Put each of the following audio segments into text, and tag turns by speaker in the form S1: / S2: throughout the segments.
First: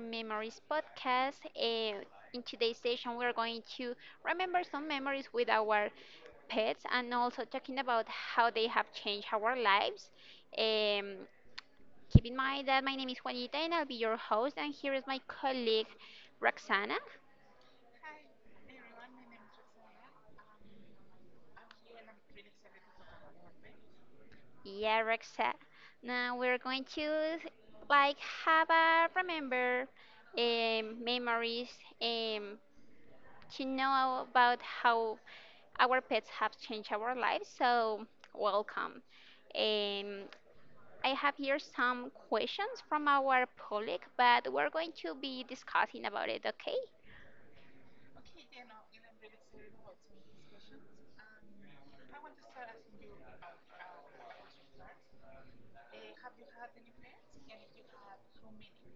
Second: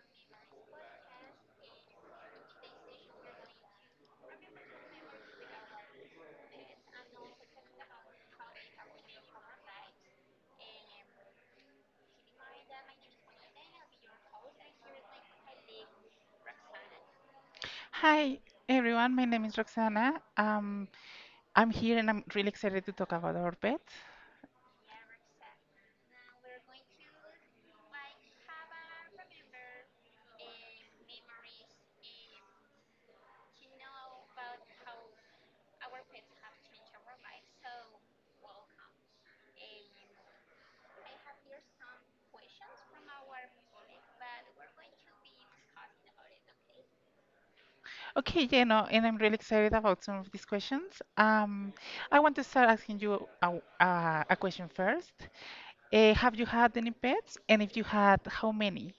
S1: memories podcast. In today's session, we're going to remember some memories with our pets and also talking about how they have changed our lives. Um, Keep in mind that my name is Juanita and I'll be your host, and here is my colleague Roxana.
S2: Hi, everyone. My name is Roxana. I'm here and I'm really excited to talk about our pets.
S1: Yeah, Roxa. Now we're going to like have a remember memories um, to know about how our pets have changed our lives, so welcome. Um, I have here some questions from our public, but we're going to be discussing about it, okay?
S2: Okay, yeah, no, and I'm really excited about some of these questions. I want to start asking you a question first. Have you had any pets? And if you had, how many?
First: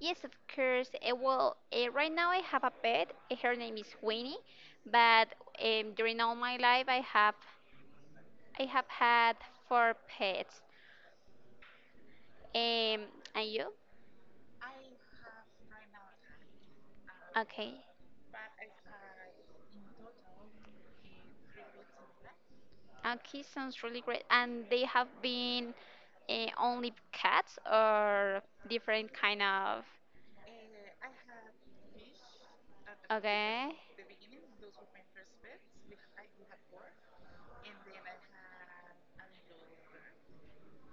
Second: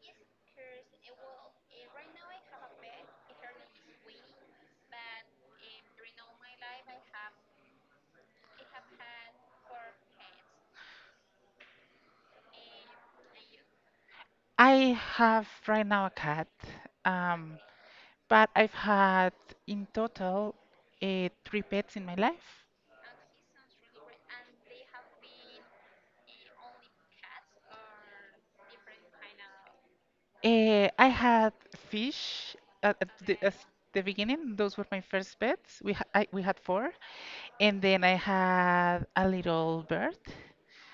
S1: Yes, of course. Well, right now I have a pet. Her name is Winnie, but during all my life I have had four pets. Um, and you?
S2: I have right now a cat, um,
S1: Okay.
S2: but I've had in total three pets in my life.
S1: Okay, sounds really great. And they have been only cats or different kind of.
S2: I had fish at
S1: Okay.
S2: the beginning. Those were my first pets. We had four, and then I had a little bird.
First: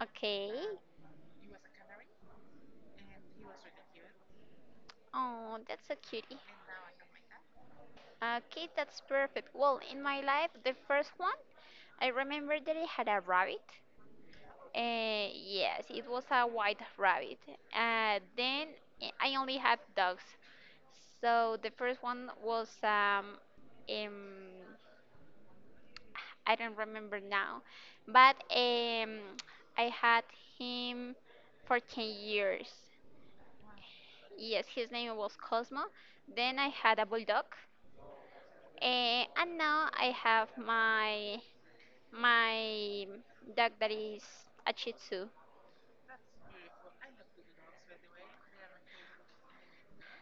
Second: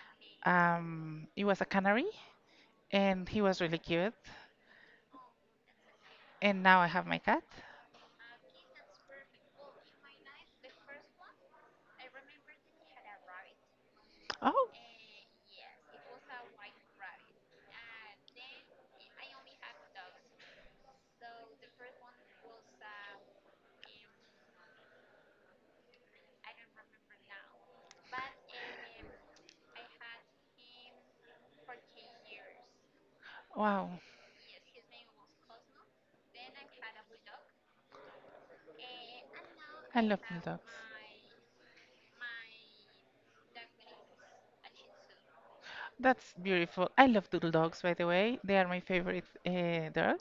S1: Okay.
S2: It was a canary, and he was really cute.
S1: Oh, that's a cutie.
S2: And now I have my cat.
S1: Okay, that's perfect. Well, in my life, the first one, I remember that I had a rabbit.
S2: Oh,
S1: Yes, it was a white rabbit. Then I only had dogs. So the first one was um I don't remember now, but I had him for 10 years.
S2: wow!
S1: Yes, his name was Cosmo. Then I had a bulldog, and now
S2: I
S1: I
S2: love
S1: have
S2: bulldogs.
S1: my dog that is a Shih Tzu.
S2: That's beautiful. I love doodle dogs, by the way. They are my favorite dog.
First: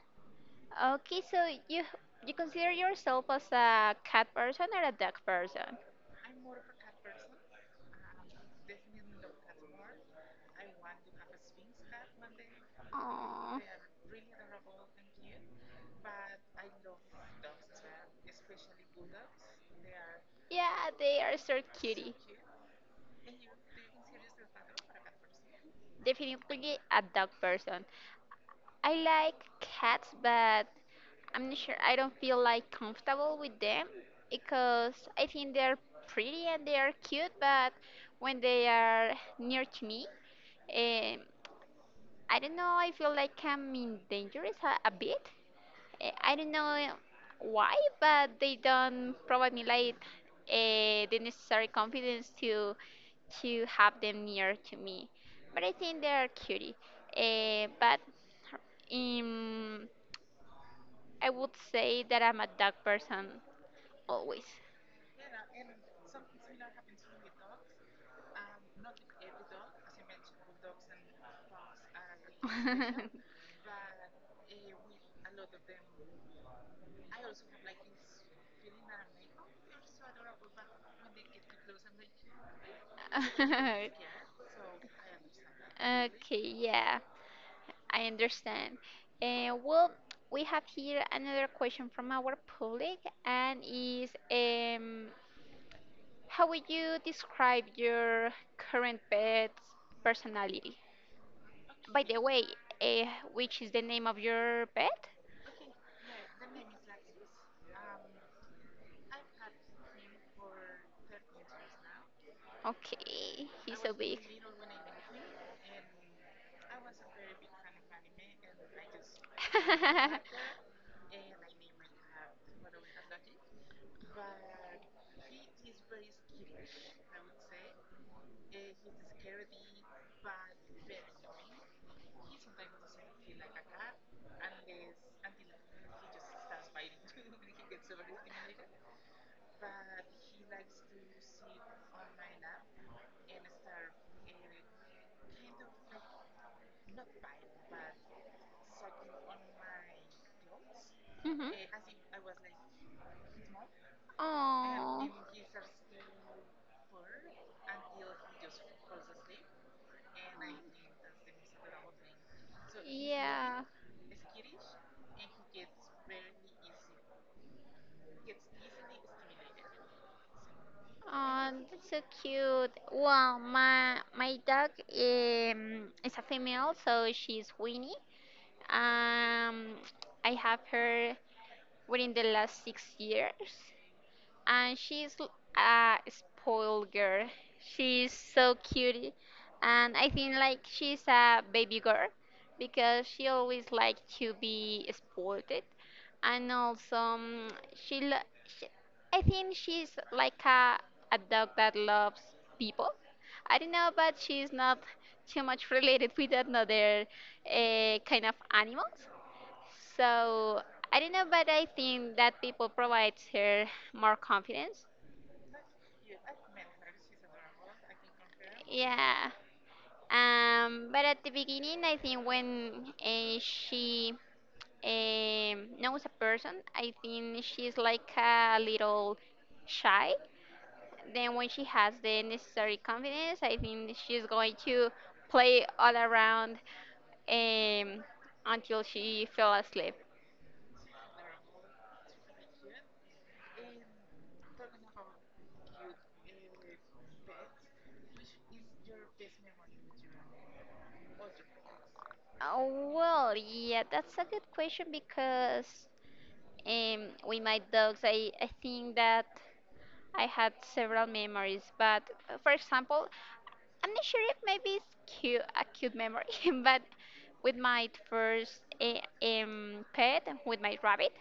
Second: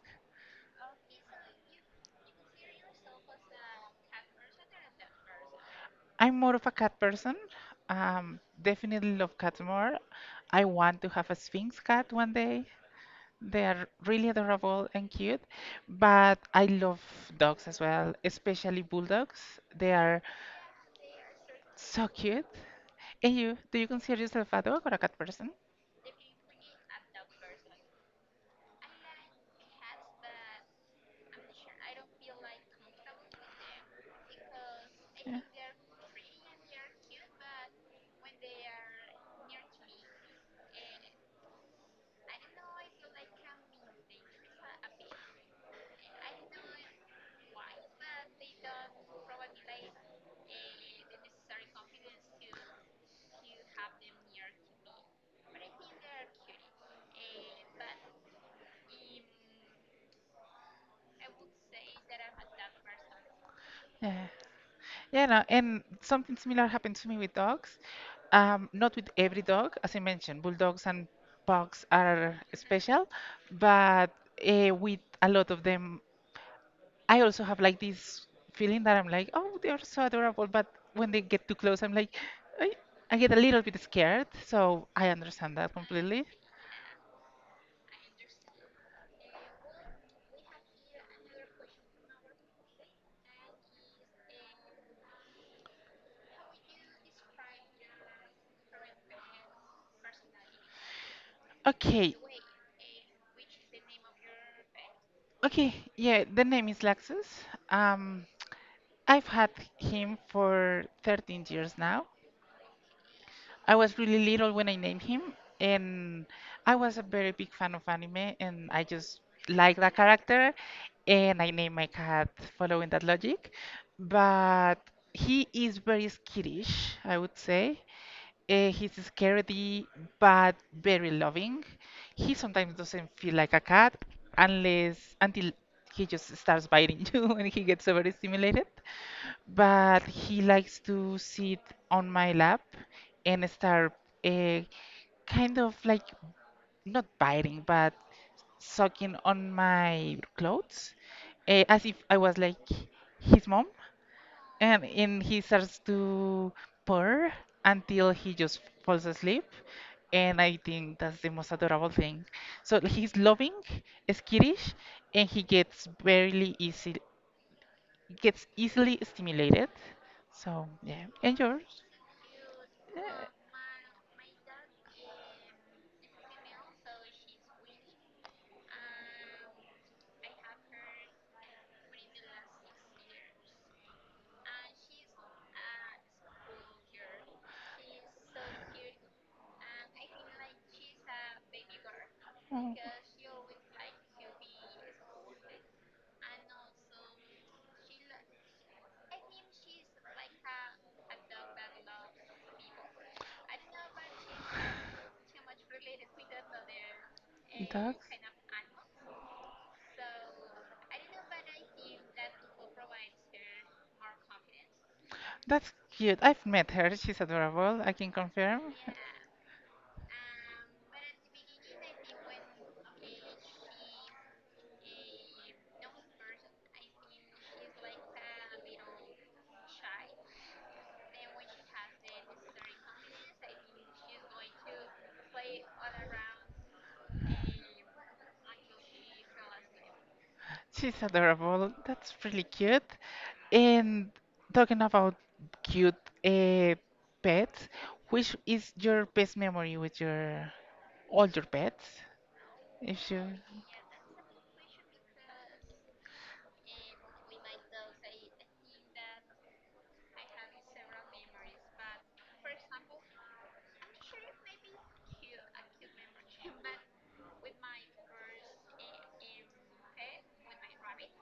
S1: Okay, so you you consider yourself as a cat person or a dog person?
S2: I'm more of a cat person. Definitely love cats more. I want to have a Sphinx cat one day.
S1: Oh,
S2: They are really adorable and cute, but I love dogs as well, especially bulldogs. They are
S1: yeah, they are so
S2: so
S1: cutie.
S2: cute. And you, do you consider yourself a dog or a cat person?
S1: Definitely a dog person. I like cats, but I'm not sure. I don't feel like comfortable with them because I
S2: Yeah.
S1: think they're pretty and they are cute, but when they are near to me, um, I don't know. I feel like I'm in dangerous a bit. I don't know why, but they don't provide me like the necessary confidence to have them near to me. But I think they are cutie. But um, I would say that I'm a dog person
S2: Yeah.
S1: always.
S2: Yeah, no, and something similar happened to me with dogs. Not with every dog, as I mentioned, bulldogs and pugs are special, but with a lot of them, I also have like this feeling that I'm like, oh, they are so adorable, but when they get too close, I'm like, I, I get a little bit scared. So I understand that completely.
S1: Okay, yeah. I understand. And well, we have here another question from our public, and is how would you describe your current pet's personality? By
S2: Okay,
S1: the way, which is the name of your pet?
S2: okay, yeah, the name is Laxus. Um, I've had him for 13 years now.
S1: Okay,
S2: I
S1: he's so
S2: was really
S1: big.
S2: little when I named him, and I was a very big fan of anime, and I just liked that character, and I named my cat following that logic. But he is very skittish, I would say. He's scaredy, but very loving. He sometimes doesn't feel like a cat unless until he just starts biting you, and he gets overstimulated, but he likes to sit on my lap and start uh, kind of like not biting but sucking on my clothes,
S1: Mhm.
S2: as if I was like his mom, and
S1: Oh.
S2: and he starts to purr until he just falls asleep, and I think that's the most adorable thing. So he's loving,
S1: Yeah.
S2: skittish, and he gets very easy, gets easily stimulated. So yeah, and
S1: Oh,
S2: yours?
S1: that's so cute. Well, my dog is a female, so she's Winnie. Um, I have her within the last 6 years. And she's a spoiled girl. She's so cute, and I think like she's a baby girl because she always likes to be spoiled, and also she, lo- she I think she's like a dog that loves people. I don't know, but she's not too much related with another
S2: Dogs?
S1: kind of animals. So I don't know, but I think that people provides her more confidence.
S2: That's cute. I've met her. She's adorable. I can confirm.
S1: Yeah. But at the beginning, I think when she knows a person, I think she's like a little shy. Then when she has the necessary confidence, I think she's going to play all around um, until she fell asleep.
S2: She's adorable. That's really cute. And talking about cute uh, pets, which is your best memory with your all your pets?
S1: Oh,
S2: If you,
S1: well, yeah, that's a good question because um, with my dogs, I think that I had several memories. But for example, I'm not sure if maybe it's cute, a cute memory, but with my first pet, with my rabbit,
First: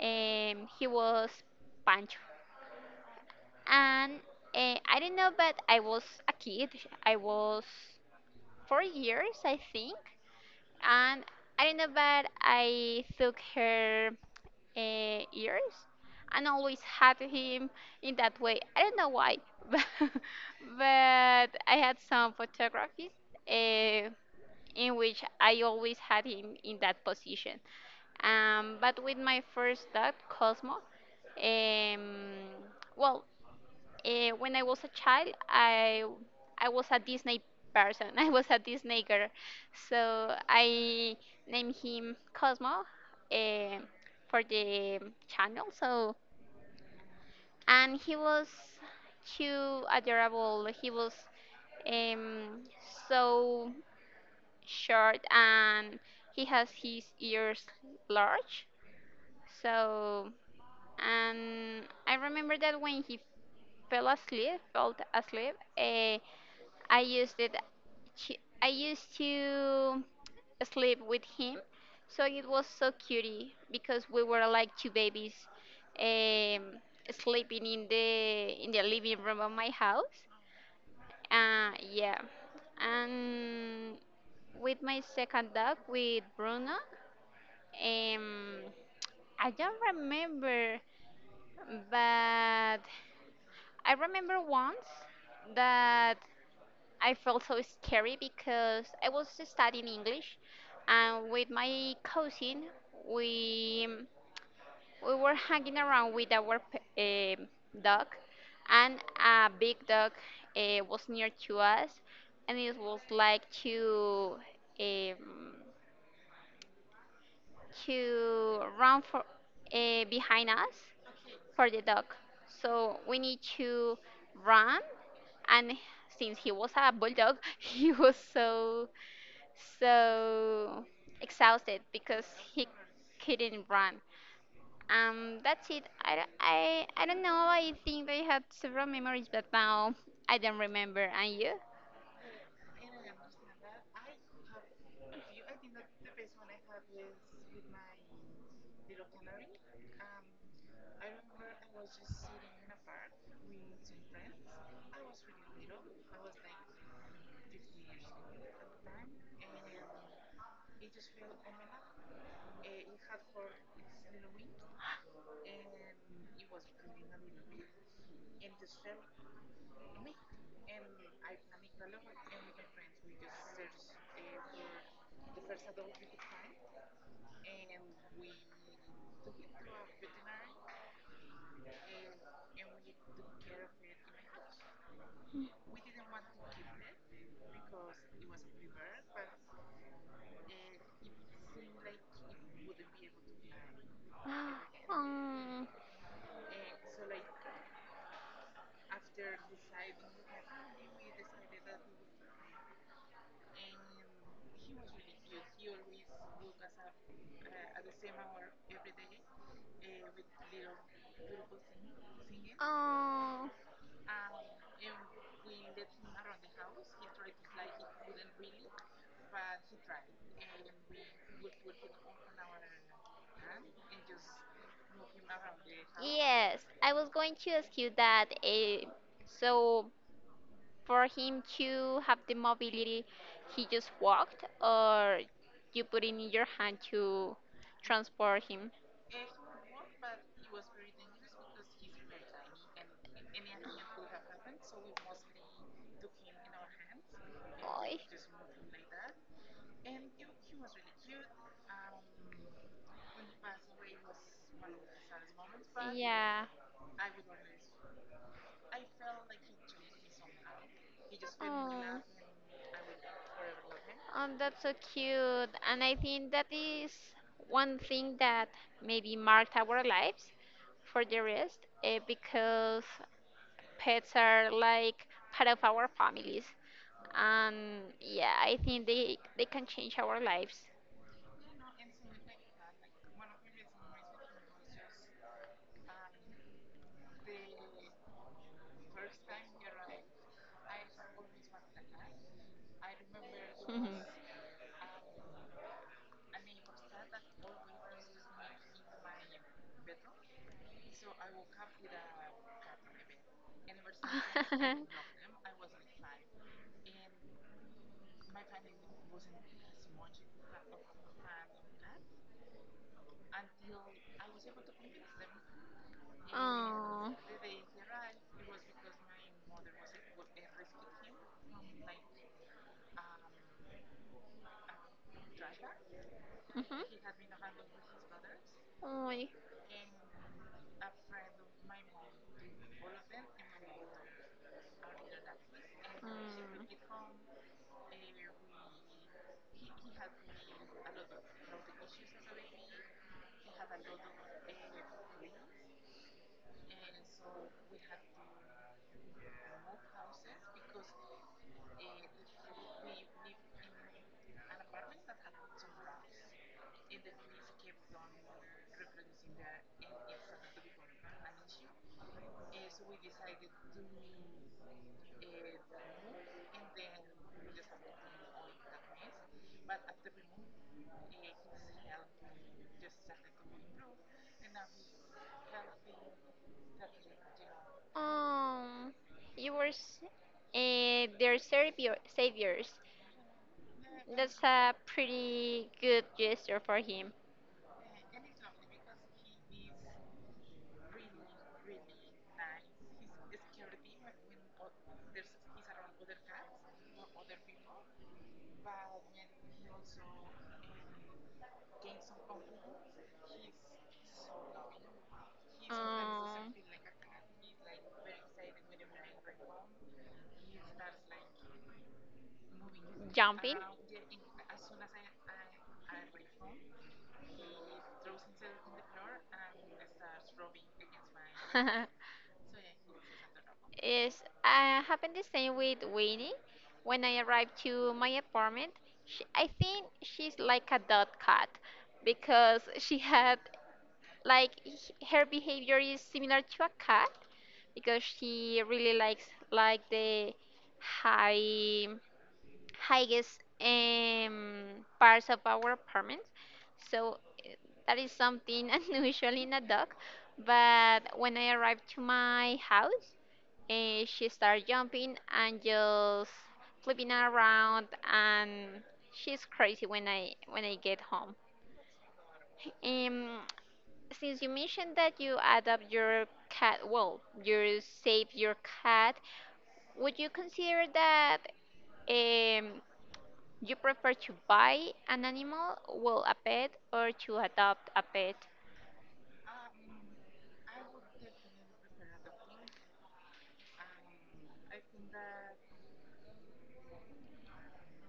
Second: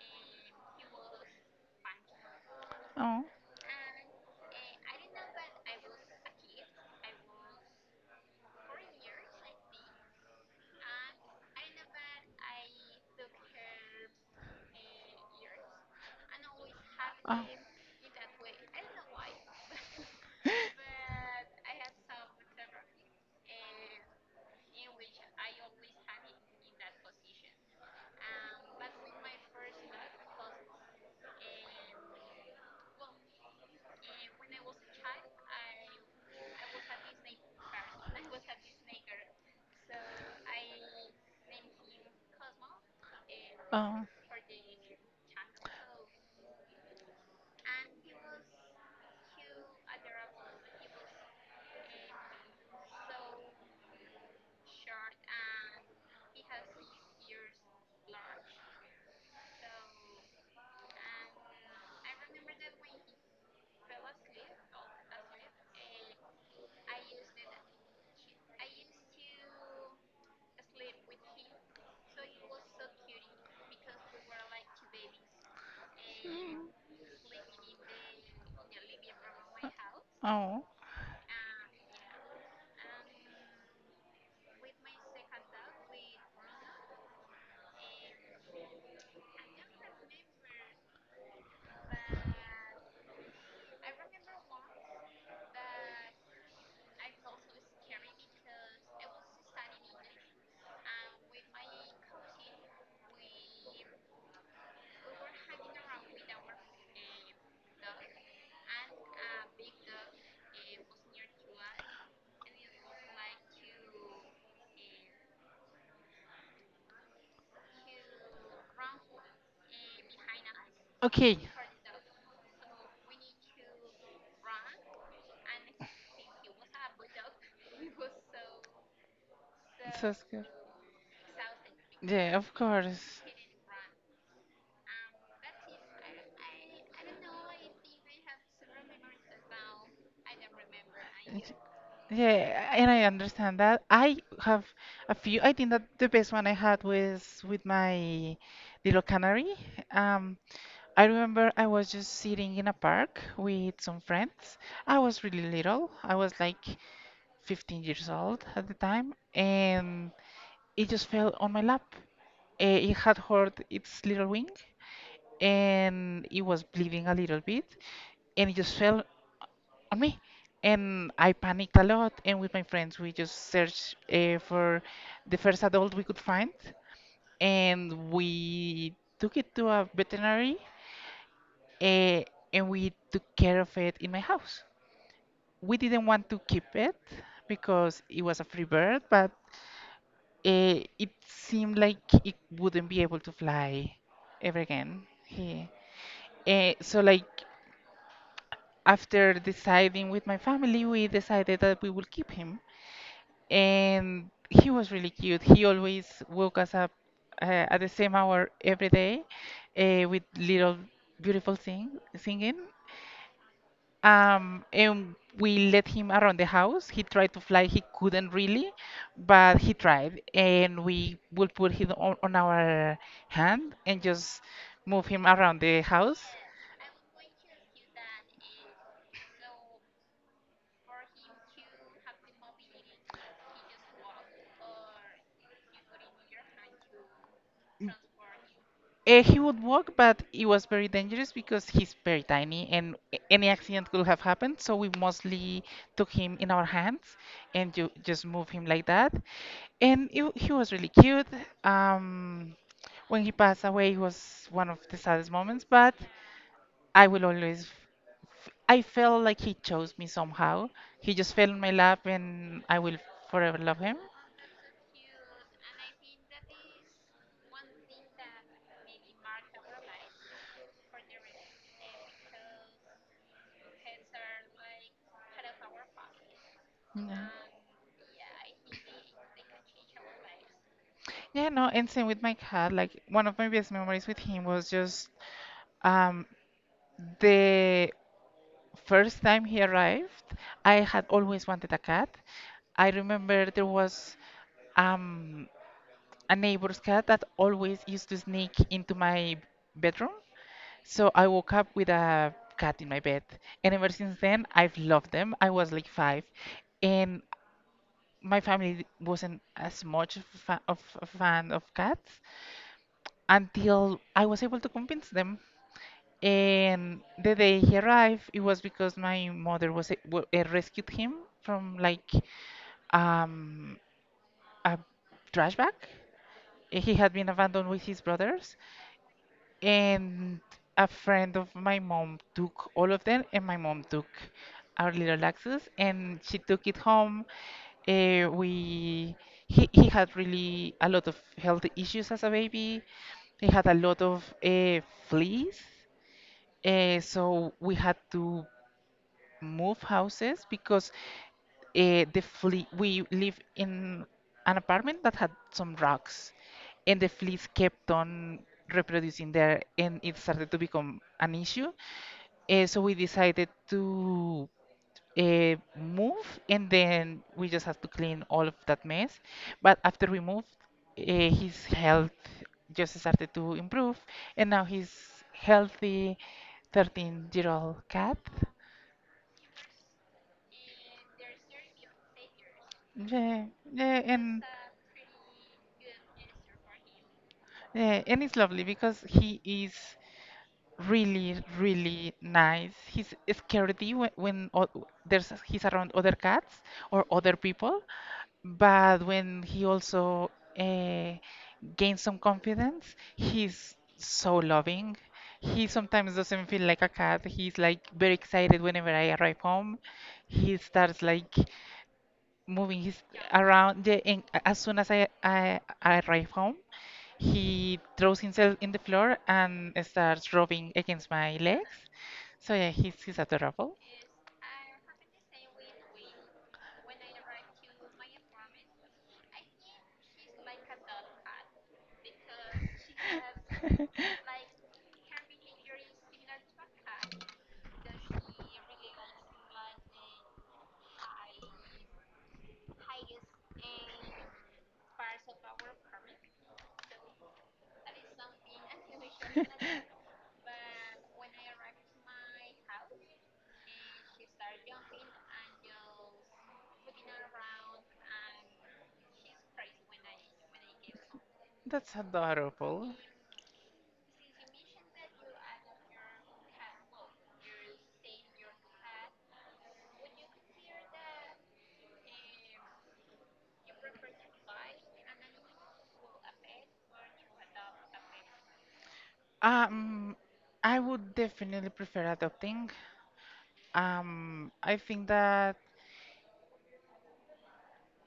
S1: he was Pancho.
S2: oh.
S1: And I don't know, but I was a kid. I was 4 years, I think. And I don't know, but I took her ears and always had
S2: Oh.
S1: him in that way. I don't know why, but I had some photographies uh, in which I always had him in that position. But with my first dog, Cosmo, um, well, when I was a child, I was a Disney person. I was a Disney girl, so I named him Cosmo uh,
S2: Oh.
S1: for the channel. So and he was too adorable. He was um, so short and he has his ears large. So and I remember that when he fell asleep. Uh, I used it. To, I used to sleep with him, so it was so cutie because we were like two babies, um, sleeping in the living room of my house.
S2: Oh.
S1: Yeah, and with my second dog, with Bruno, um, I don't remember, but I remember once that I felt so scary because I was studying English, and with my cousin, we we were hanging around with our dog, and a big dog was near to us, and it was like um, to run for behind us
S2: Okay.
S1: for the dog. So we need to run, and since he was a bulldog, he was so
S2: That's good.
S1: so exhausted because
S2: Yeah, of
S1: he
S2: course.
S1: couldn't run. That's it. I don't know. I think I had several memories, but now I don't remember. And you?
S2: Yeah, and I understand that. I have a few. I think that the best one I had was with my little canary. Um, I remember I was just sitting in a park with some friends. I was really little. I was like 15 years old at the time, and it just fell on my lap. It had hurt its little wing, and it was bleeding a little bit, and it just fell me, and I panicked a lot. And with my friends, we just searched for the first adult we could find, and we took it to a veterinary, uh, and we took care of it in my house. We didn't want to keep it because it was a free bird, but it seemed like it wouldn't be able to fly ever again.
S1: um,
S2: So like after deciding with my family, we decided that we will keep him, and he was really cute. He always woke us up at the same hour every day with little beautiful singing.
S1: oh.
S2: And we let him around the house. He tried to fly, he couldn't really, but he tried. And we would put him on our hand and just move him around the house.
S1: Yes, I was going to ask you that. So, for him to have the mobility, he just walked, or you put it in your hand to transport him?
S2: He would walk, but it was very dangerous because he's very tiny, and any accident could have happened. So we mostly took him in our hands
S1: No,
S2: and ju
S1: oy.
S2: just
S1: He.
S2: move him like that. He was really cute. Um, when he passed away, it was one of the saddest moments, but
S1: Yeah.
S2: I will always, I felt like he chose me somehow. He just fell in my
S1: Oh.
S2: lap, and I will forever love him.
S1: That's so cute. And I think that is one thing that maybe marked our lives for the rest, because pets are like part of our families.
S2: Yeah.
S1: And yeah, I think they can change our lives.
S2: Yeah, no, and same with my cat. Like one of my best memories with him was just um, the first time he arrived. I had always wanted a cat. I remember there was um, a neighbor's cat that always used to sneak into my bedroom. So I woke up with a cat in my bed, and ever since then I've loved them. I was like five, and my family wasn't as much of a fan of cats, until I was able to convince them. And
S1: Oh.
S2: the day he arrived, it was because my mother was rescued him from like um, a trash bag.
S1: Mhm.
S2: He had been abandoned with his brothers,
S1: Oy. Mm.
S2: and a friend of my mom took all of them, and my mom took our little Axis, and she took it home. We he had really a lot of health issues as a baby. He had a lot of fleas. So we had to move houses because the flea we live in an apartment that had some rocks, and the fleas kept on reproducing there, and it started to become an issue. So we decided to move, and then we just had to clean all of that mess. But after we moved, uh, his health just started to improve, and now he's healthy. 13-year-old cat.
S1: Um, you were their savior, saviors.
S2: Yeah, yeah,
S1: That's
S2: and
S1: a pretty good gesture for him.
S2: yeah, and it's lovely because he is really, really nice. He's scaredy when o- there's he's around other cats or other people, but when he also uh, gains some confidence, he's so loving. He sometimes doesn't
S1: Um,
S2: feel like a cat. He's like very excited whenever I arrive home. He starts like moving his
S1: jumping
S2: around. Yeah, and as soon as I arrive home, he throws himself in the floor and starts rubbing against my legs. So yeah, he's adorable.
S1: is happened the same with Winnie. When I arrived to my apartment, I think she's like a dot cat because she had like her behavior is similar to a cat because she really likes like the high highest parts of our apartment, so eh, that is something unusual in a dog. But when I arrived to my house, she started jumping and just flipping around, and she's crazy when I get home.
S2: That's adorable.
S1: um since you mentioned that you adopt your cat, well, you save your cat, would you consider that um, you prefer to buy an animal, well, a pet, or to adopt a pet?
S2: Um, I would definitely prefer adopting. I think that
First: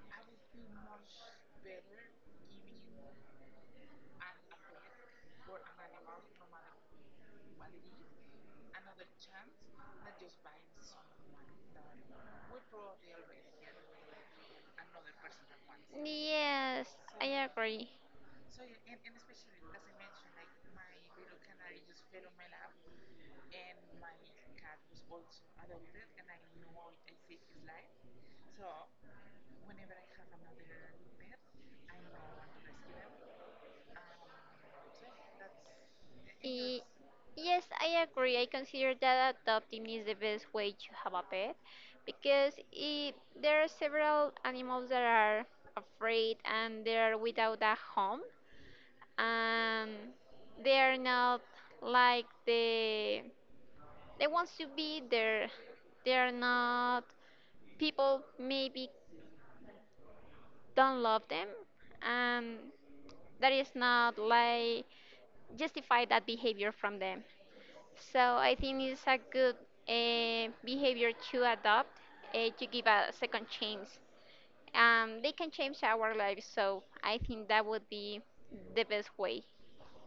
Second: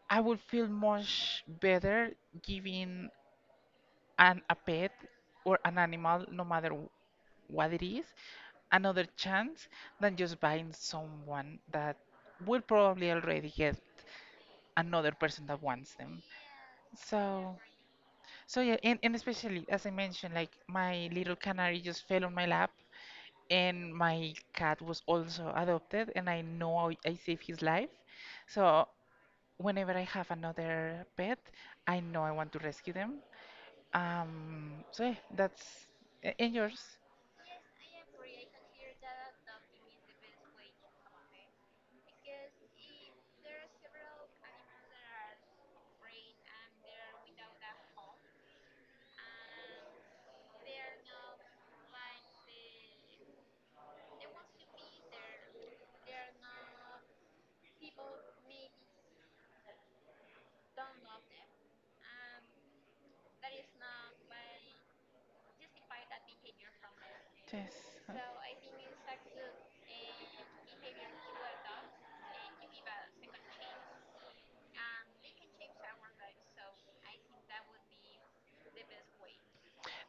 S2: I would feel much better giving an a pet or an animal, no matter what it is, another chance than just buying someone that will probably already get another person that wants them.
S1: Yes, I
S2: So,
S1: agree.
S2: so yeah, and especially as I mentioned, like my little canary just fell on my lap, and my cat was also adopted, and I know I saved his life. So whenever I have another pet, I know I want to rescue them. So yeah, that's and yours.
S1: Y- yes, I agree. I consider that adopting is the best way to have a pet because I there are several animals that are afraid and they're without a home and they are not like they want to be there. They are not people maybe don't love them and that is not like justify that behavior from them.
S2: Yes. uh,
S1: So I think it's a good behavior to adopt, to give a second chance. They can change our lives, so I think that would be the best way.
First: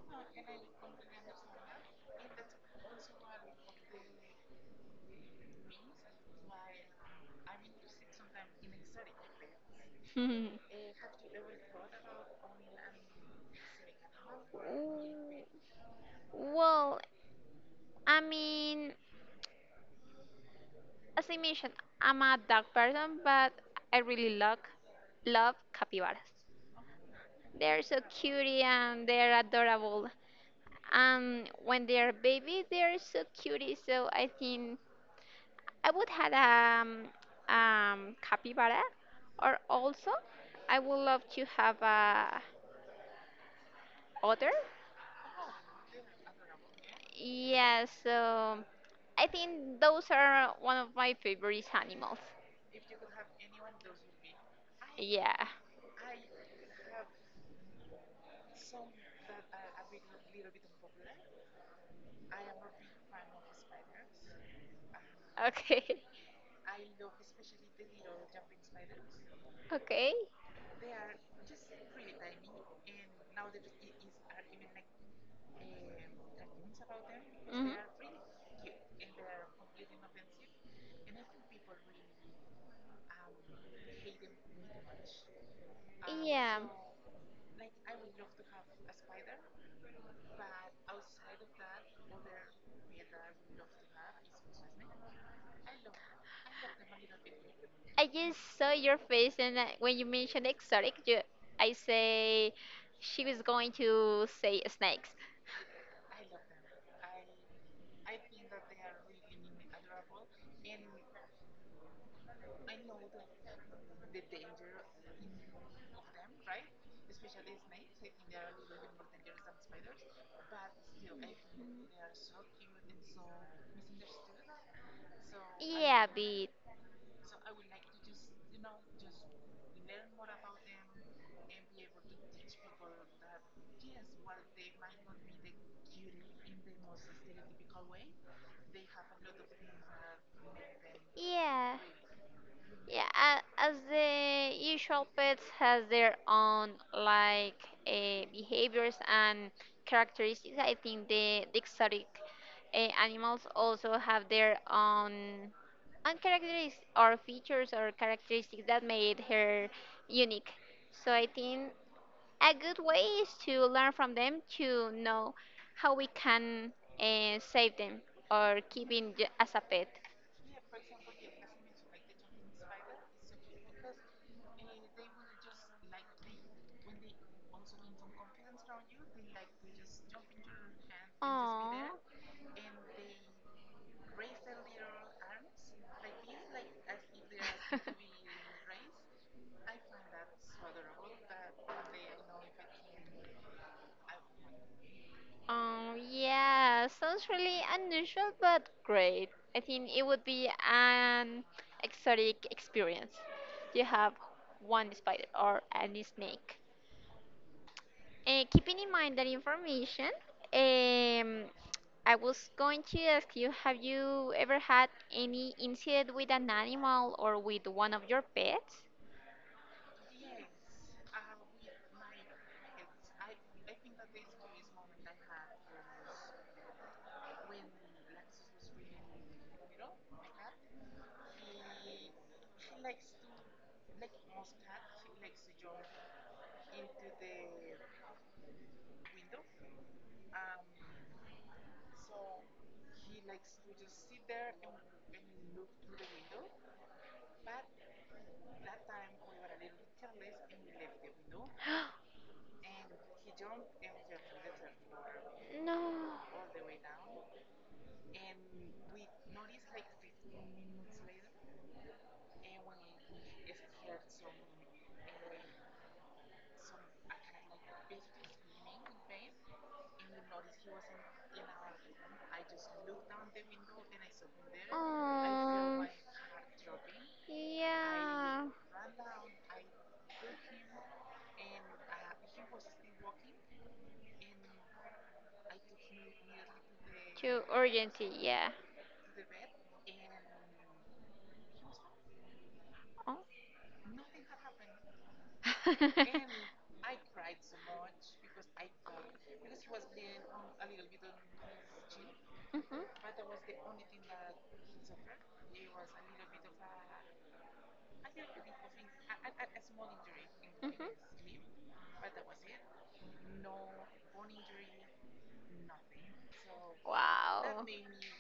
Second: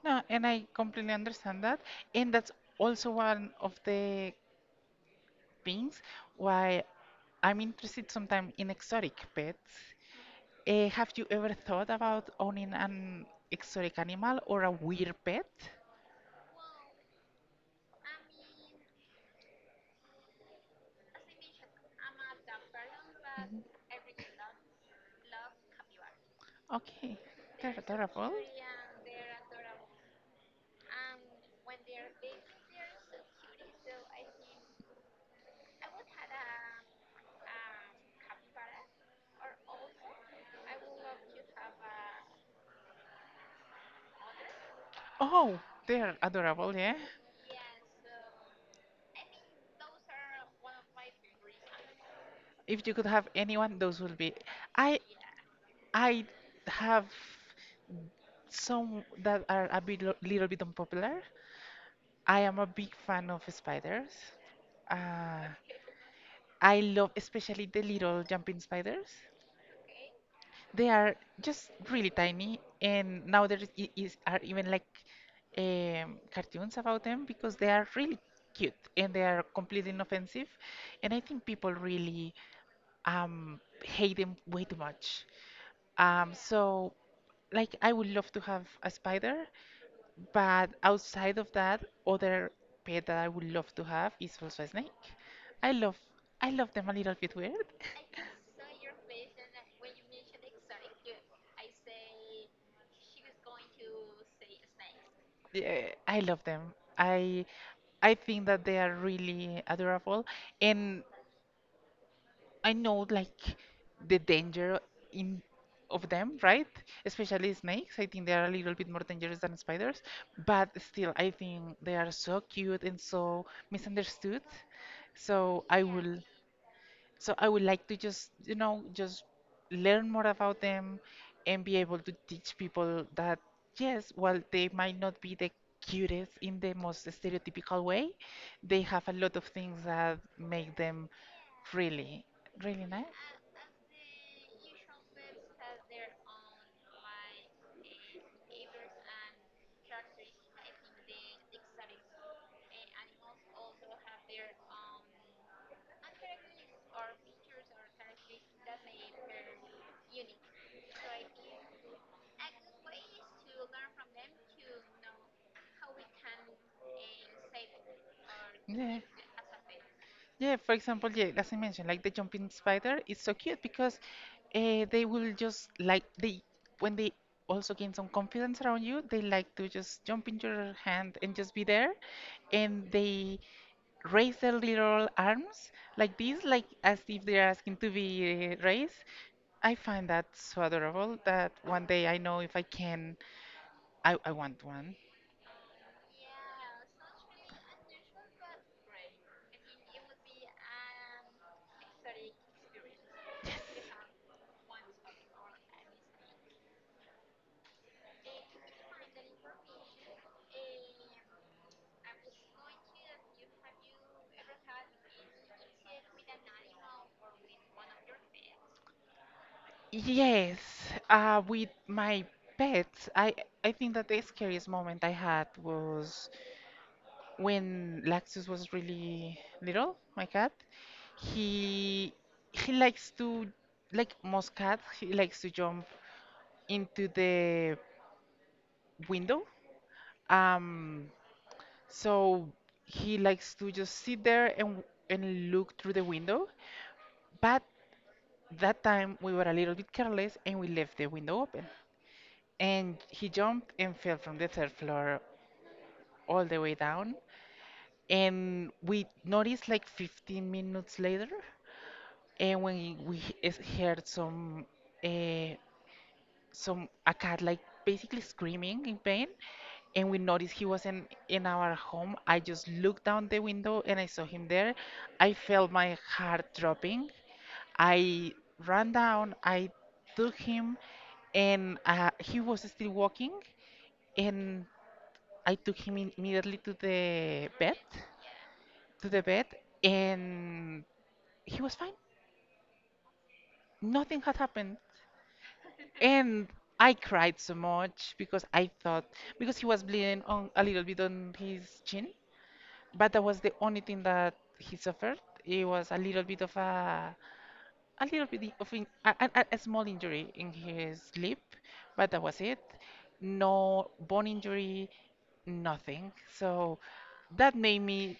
S2: No, and I completely understand that, and that's also one of the things why I'm interested sometimes in exotic pets.
S1: Mm,
S2: Have you ever thought about owning an exotic animal or a weird pet?
S1: well, I mean, as I mentioned, I'm a dog person, but
S2: Mhm.
S1: I really love capybaras.
S2: Okay, they're
S1: They're so
S2: adorable.
S1: cute and they're adorable. And when they're baby, they're so cute. So I think I would have capybara, or also I would love to have a otter.
S2: Oh, they're adorable, yeah.
S1: Yeah, so I think those are one of my favorite animals.
S2: If you could have anyone, those will be. I
S1: Yeah.
S2: I have some that are a bit little bit unpopular. I am a big fan of spiders. Uh,
S1: Okay.
S2: I love especially the little jumping spiders.
S1: Okay.
S2: They are just really tiny, and now there is, I- is are even like cartoons about them because they
S1: Mhm.
S2: are really cute, and they are completely inoffensive. And I think people really hate them way too much. Um,
S1: Yeah.
S2: so, like, I would love to have a spider, but outside of that, other pet that I would love to have is also a snake. I love I love them a little bit weird.
S1: I just saw your face, and when you mentioned exotic, I say she was going to say snakes.
S2: Yeah, I love them. I I think that they are really adorable, and I know like the danger in of them, right? Especially snakes. I think they are a little bit more dangerous than spiders, but still, I think they are so cute and so misunderstood. So I Yeah.
S1: Yeah,
S2: will.
S1: bit.
S2: So I would like to just, you know, just learn more about them and be able to teach people that, yes, while they might not be the cutest in the most stereotypical way, they have a lot of things that make them
S1: Yeah.
S2: really, really
S1: Yeah,
S2: nice.
S1: as the usual pets has their own like behaviors and characteristics, I think the exotic animals also have their own characteristics or features or characteristics that made her unique. So I think a good way is to learn from them to know how we can save them or keep
S2: Yeah.
S1: in as a pet.
S2: Yeah, for example, yeah, as I mentioned, like the jumping spider, it's so cute because they will just like they when they also gain some confidence around you, they like to just jump into your hand and just be there,
S1: Aww.
S2: and they raise their little arms like this, like as if they're asking to be raised. I find that so adorable that one day I know if I can, I want one.
S1: Yeah, sounds really unusual but great. I think it would be an exotic experience. You have one spider or any snake. Keeping in mind that information, um, I was going to ask you, have you ever had any incident with an animal or with one of your pets?
S2: Yes, with my pets, I think that the scariest moment I had was when Laxus was really little, my cat. He he likes to like most cats, he likes to jump into the window. Um, so he likes to just sit there and look through the window. But that time we were a little bit careless and we left the window open. And he jumped and fell from the third floor all the way down. And we noticed like 15 minutes later, and when we heard uh, some a cat like basically screaming in pain, and we noticed he was not in our home. I just looked down
S1: No.
S2: the window and I saw him there. I felt
S1: Oh,
S2: my heart dropping. I
S1: yeah,
S2: ran down. I took him, and he was still walking. And I took him in immediately
S1: to urgency, yeah.
S2: to the vet, and he was fine.
S1: Oh.
S2: Nothing had happened. And I cried so much because I thought because he was bleeding on a little bit on his chin,
S1: Mhm,
S2: but that was the only thing that he suffered. It was a little bit of a little bit of a small injury in
S1: mhm.
S2: his lip, but that was it. No bone injury, nothing. So
S1: Wow.
S2: that made me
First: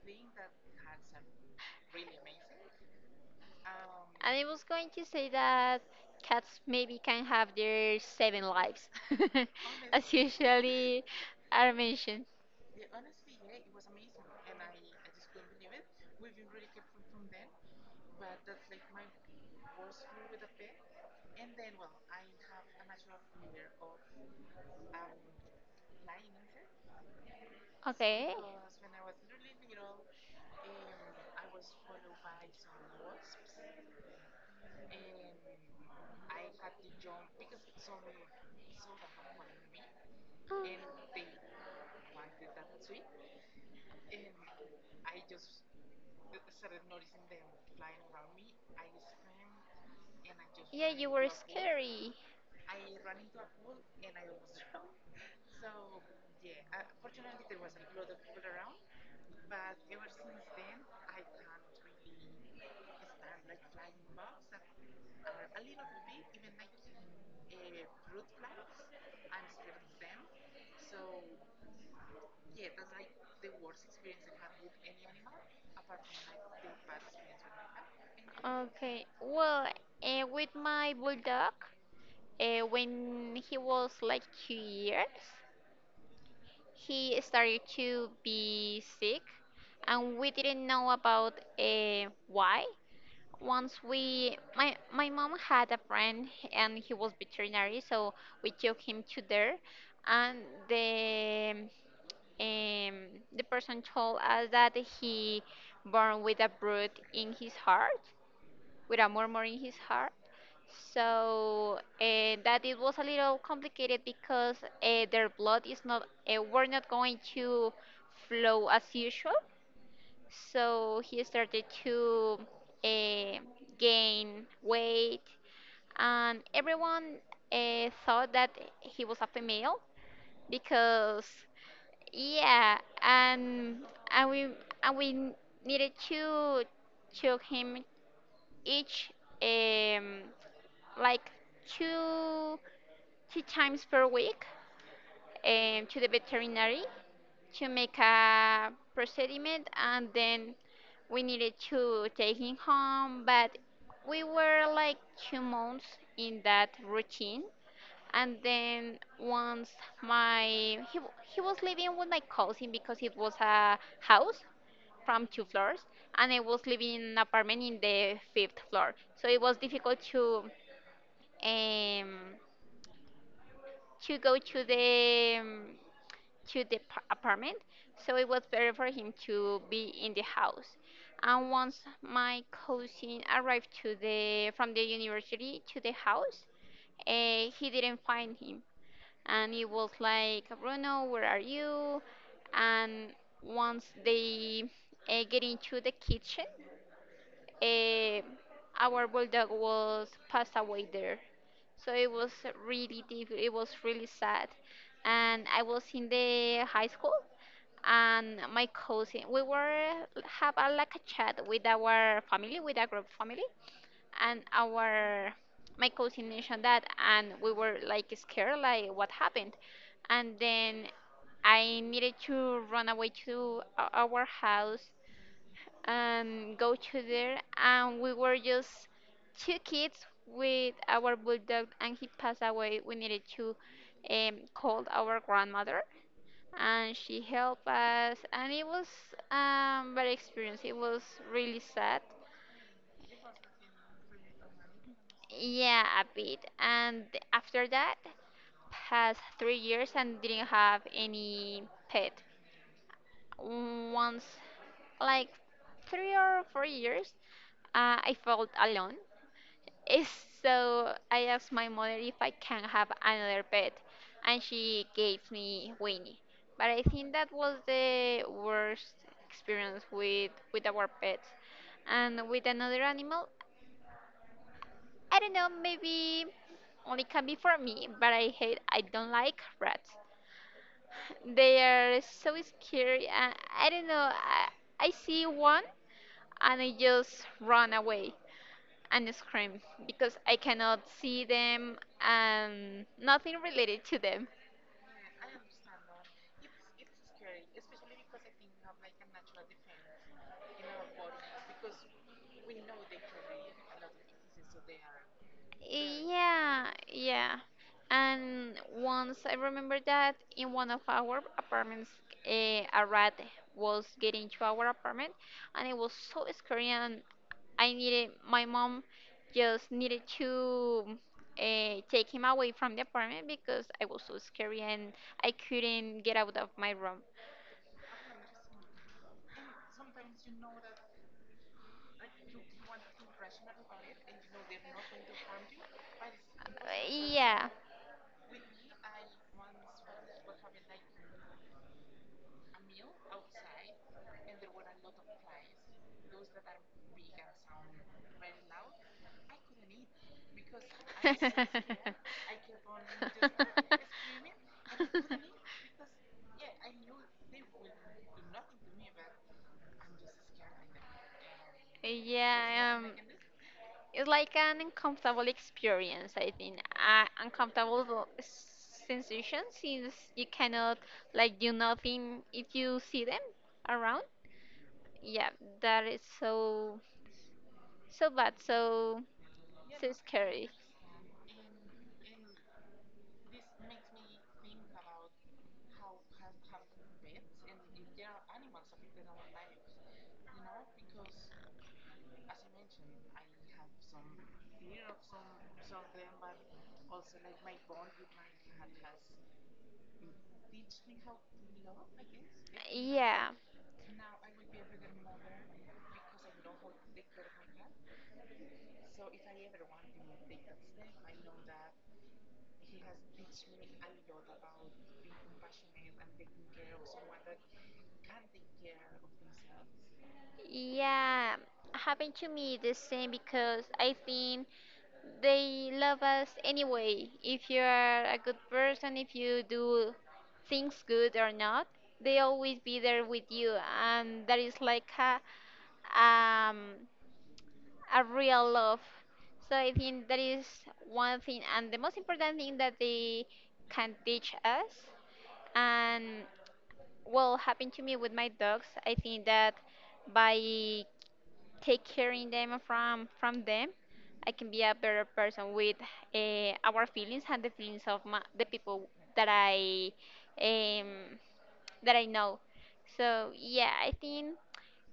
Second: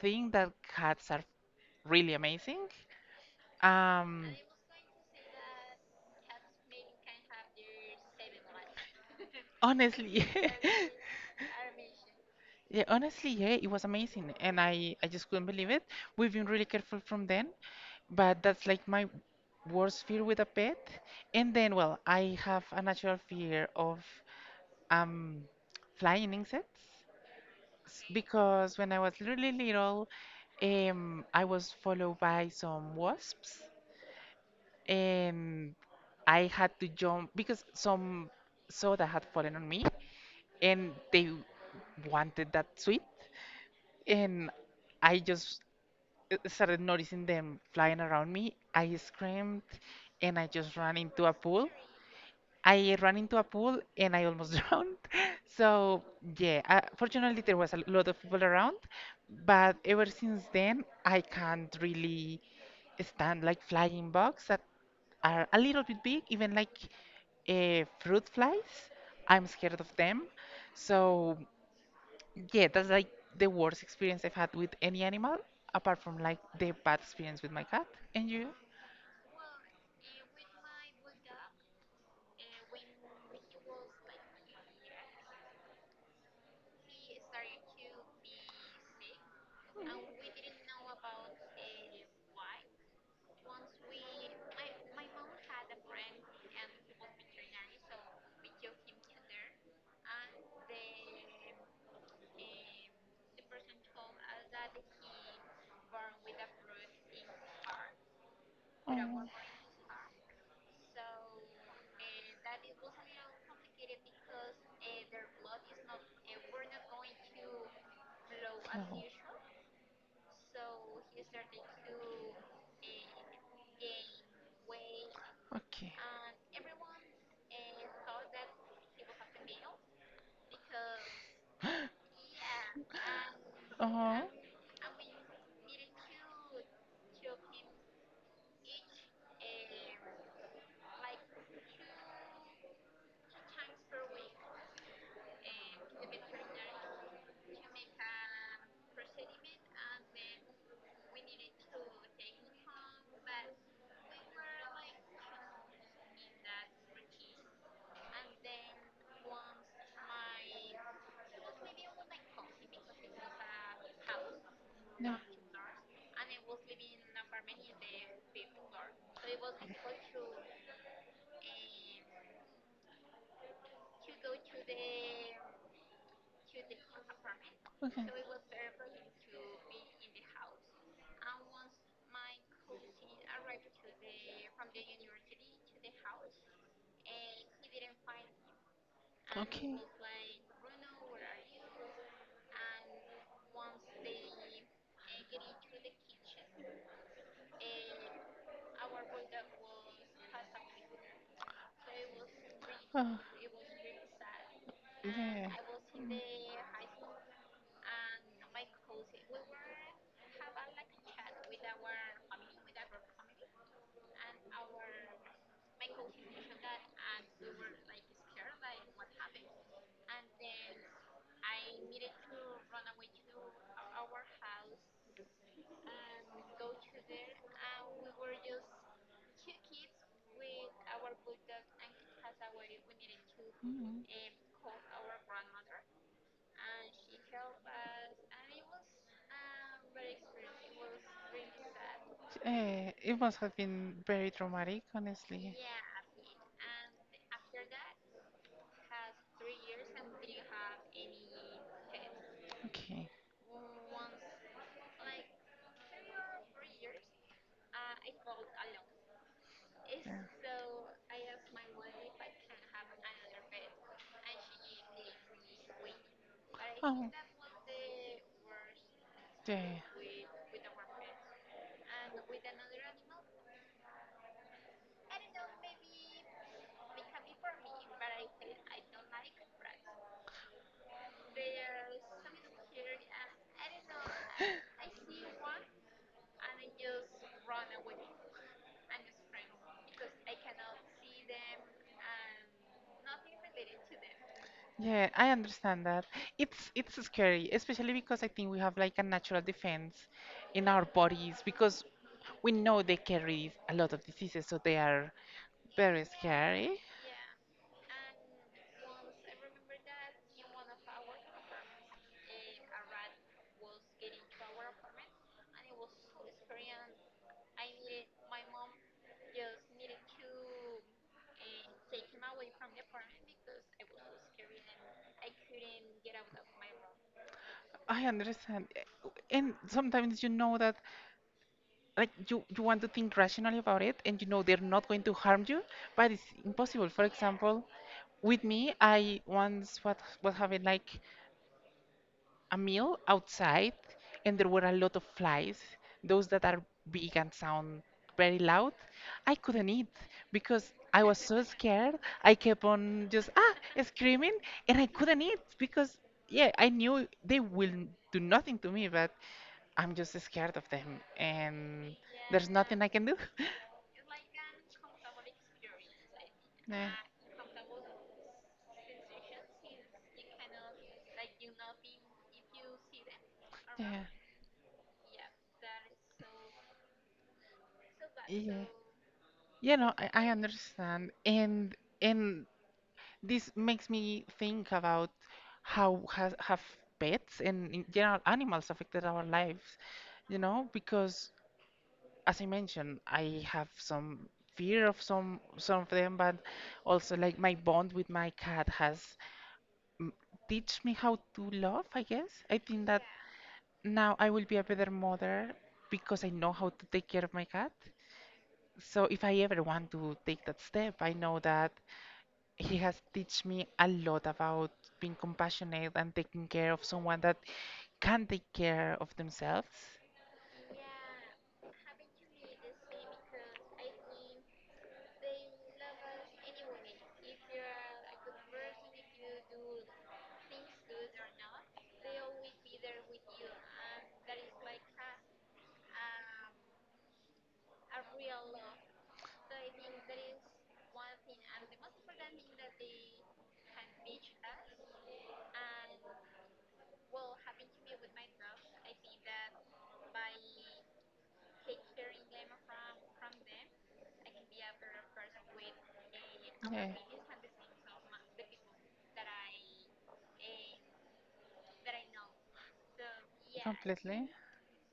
S2: think that cats are really amazing. Um,
S1: And I was going to say that cats maybe can have their seven lives, as
S2: honestly,
S1: usually are mentioned.
S2: yeah, honestly, yeah, it was amazing, and I just couldn't believe it. We've been really careful from then, but that's like my worst fear with a pet. And then, well, I have a natural fear of um flying insects.
S1: Okay.
S2: Because when I was really little, I was followed by some wasps, and I had to jump because some soda had fallen on me, and they wanted that sweet, and I just started noticing them flying around me. I screamed, and I just
S1: Yeah,
S2: ran
S1: you
S2: into
S1: were
S2: a pool,
S1: scary.
S2: I ran into a pool and I almost drowned. So yeah, fortunately there was a lot of people around, but ever since then I can't really stand like flying bugs that are a little bit big, even like fruit flies. I'm scared of them. So yeah, that's like the worst experience I've had with any animal, apart from like the bad experience with my cat. And you?
S1: Okay. Well, with my bulldog, when he was like 2 years, he started to be sick, and we didn't know about why. Once we, my mom had a friend and he was veterinary, so we took him to there, and the um, the person told us that he born with a brood in his heart,
S2: Oh,
S1: with a
S2: no.
S1: murmur in his heart. So that it was a little complicated because their blood is not are not going to flow as usual. So he started to uh, gain weight,
S2: Okay.
S1: and everyone thought that he was a female because, yeah,
S2: Uh huh.
S1: and we and we needed to check him each um, like two two times per week, to the veterinary to make a procediment, and then we needed to take him home, but we were like 2 months in that routine. And then once he was living with my cousin because it was a house
S2: Yeah. Okay.
S1: from two floors, and I was living in an apartment in the fifth floor, so it was difficult um to go to the apartment,
S2: Okay.
S1: so it was better for him to be in the house. And once my cousin arrived to the from the university to the house, he didn't find him, and it was like, Bruno, where are you? And once they get into the kitchen, uh, our bulldog was passed away there. So it was really
S2: Uh,
S1: difficult. It was really sad, and
S2: yeah.
S1: I was in the high school, and my cousin we were have a, like a chat with our family with our group family, and our my cousin mentioned that, and we were like scared like what happened. And then I needed to run away to our house and go to there, and we were just two kids with our bulldog and he passed away. We needed to
S2: Mm.
S1: call our grandmother, and she helped us, and it was very experience. It was really sad.
S2: Eh, it must have been very traumatic, honestly.
S1: Yeah, a bit. And after that past 3 years and didn't have any pet.
S2: Okay.
S1: Once, like, 3 or 4 years, I felt alone. Eh,
S2: Yeah.
S1: So I asked my mother if I can have another pet, and she gave me Winnie. But I
S2: Oh.
S1: think that was the worst
S2: Yeah. Yeah,
S1: experience with
S2: yeah.
S1: our pets, and with another animal. I don't know, maybe only can be for me, but I hate, I don't like rats. They are so scary, and I don't know. I see one and I just run away and scream, because I cannot see them and nothing related to them.
S2: Yeah, I understand that. It's scary, especially because I think we have like a natural defense in our bodies because we know they carry a lot of diseases, so they are very
S1: Yeah,
S2: scary.
S1: yeah. And once I remember that in one of our apartments, eh, a rat was getting to our apartment, and it was so scary. And I needed my mom just needed to take him away from the apartment because I was so scary, and I couldn't get out of my room.
S2: I understand. And sometimes you know that, like you want to think rationally about it and you know they're not going to harm you, but it's impossible. For
S1: Uh, yeah,
S2: example, with me, I once, what happened like a meal outside, and there were a lot of flies, those that are big and sound very loud. I couldn't eat because I was so scared. I kept on just ah screaming, and I couldn't eat because yeah, I knew they will do nothing to me, but I'm just scared of them, and there's
S1: yeah,
S2: nothing I can do.
S1: it's like an uncomfortable experience. I think
S2: Nah.
S1: uncomfortable sensation, since you cannot like do nothing if you see them around.
S2: Yeah.
S1: Yeah, that is so so bad,
S2: Yeah.
S1: so
S2: Yeah,
S1: so
S2: no, I
S1: scary.
S2: understand. And this makes me think about how has have pets and in general animals affected our lives, you know, because as I mentioned, I have some fear of some of them, but also like my bond with my cat has mm, teach me how to love, I guess. I think that
S1: Yeah,
S2: now I will be a better mother because I know how to take care of my cat. So if I ever want to take that step, I know that he has teach me a lot about being compassionate and taking care of someone that can take care of themselves.
S1: yeah, happened to me the same, because I think they love us anyway. If you are a good person, if you do things good or not, they always be there with you, and that is like um, a real love. So I think that is one thing, and the most important thing that they can teach us. And well, happened to me with my dogs. I think that by take caring them from them I can be a better person with our
S2: Yeah.
S1: feelings and the feelings of my, the people that I um, that I know. So yeah, I
S2: Completely.
S1: think,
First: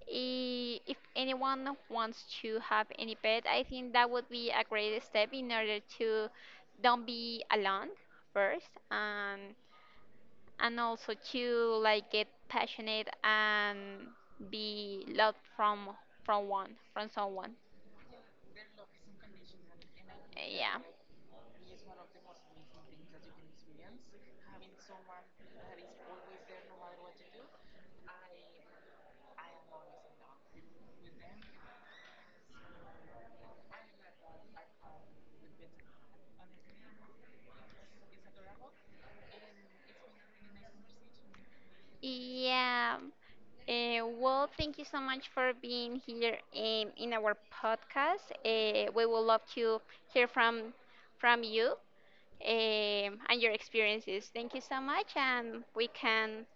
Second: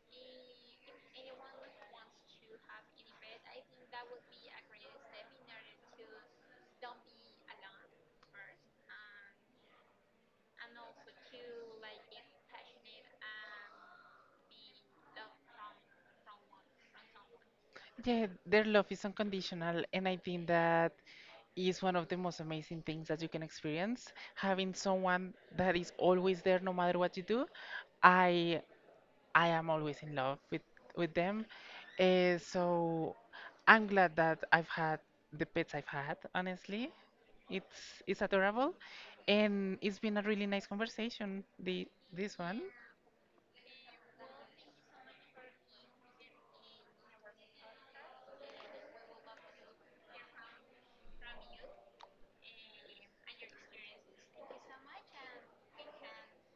S1: I- if anyone wants to have any pet, I think that would be a great step in order to don't be alone first, and also to like get passionate and be loved from one from someone.
S2: Yeah, their love is unconditional, and I think
S1: Yeah.
S2: that is one of the most amazing things that you can experience, having someone that is always there no matter what you do. I I am always in love with them. So I'm glad that I've had the pets I've had, honestly. It's adorable and it's been a really nice conversation, the this one.
S1: Yeah. Well, thank you so much for being here, in our podcast. We would love to hear from you, and your experiences. Thank you so much, and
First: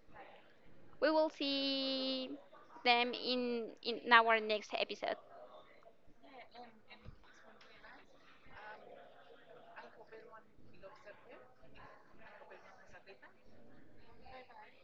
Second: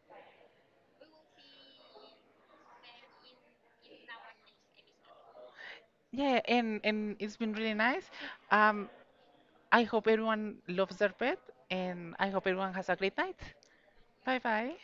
S1: we will see them in our next episode.
S2: Yeah, and it's been really nice. Um, I hope everyone loves their pet and I hope everyone has a great night. Bye bye.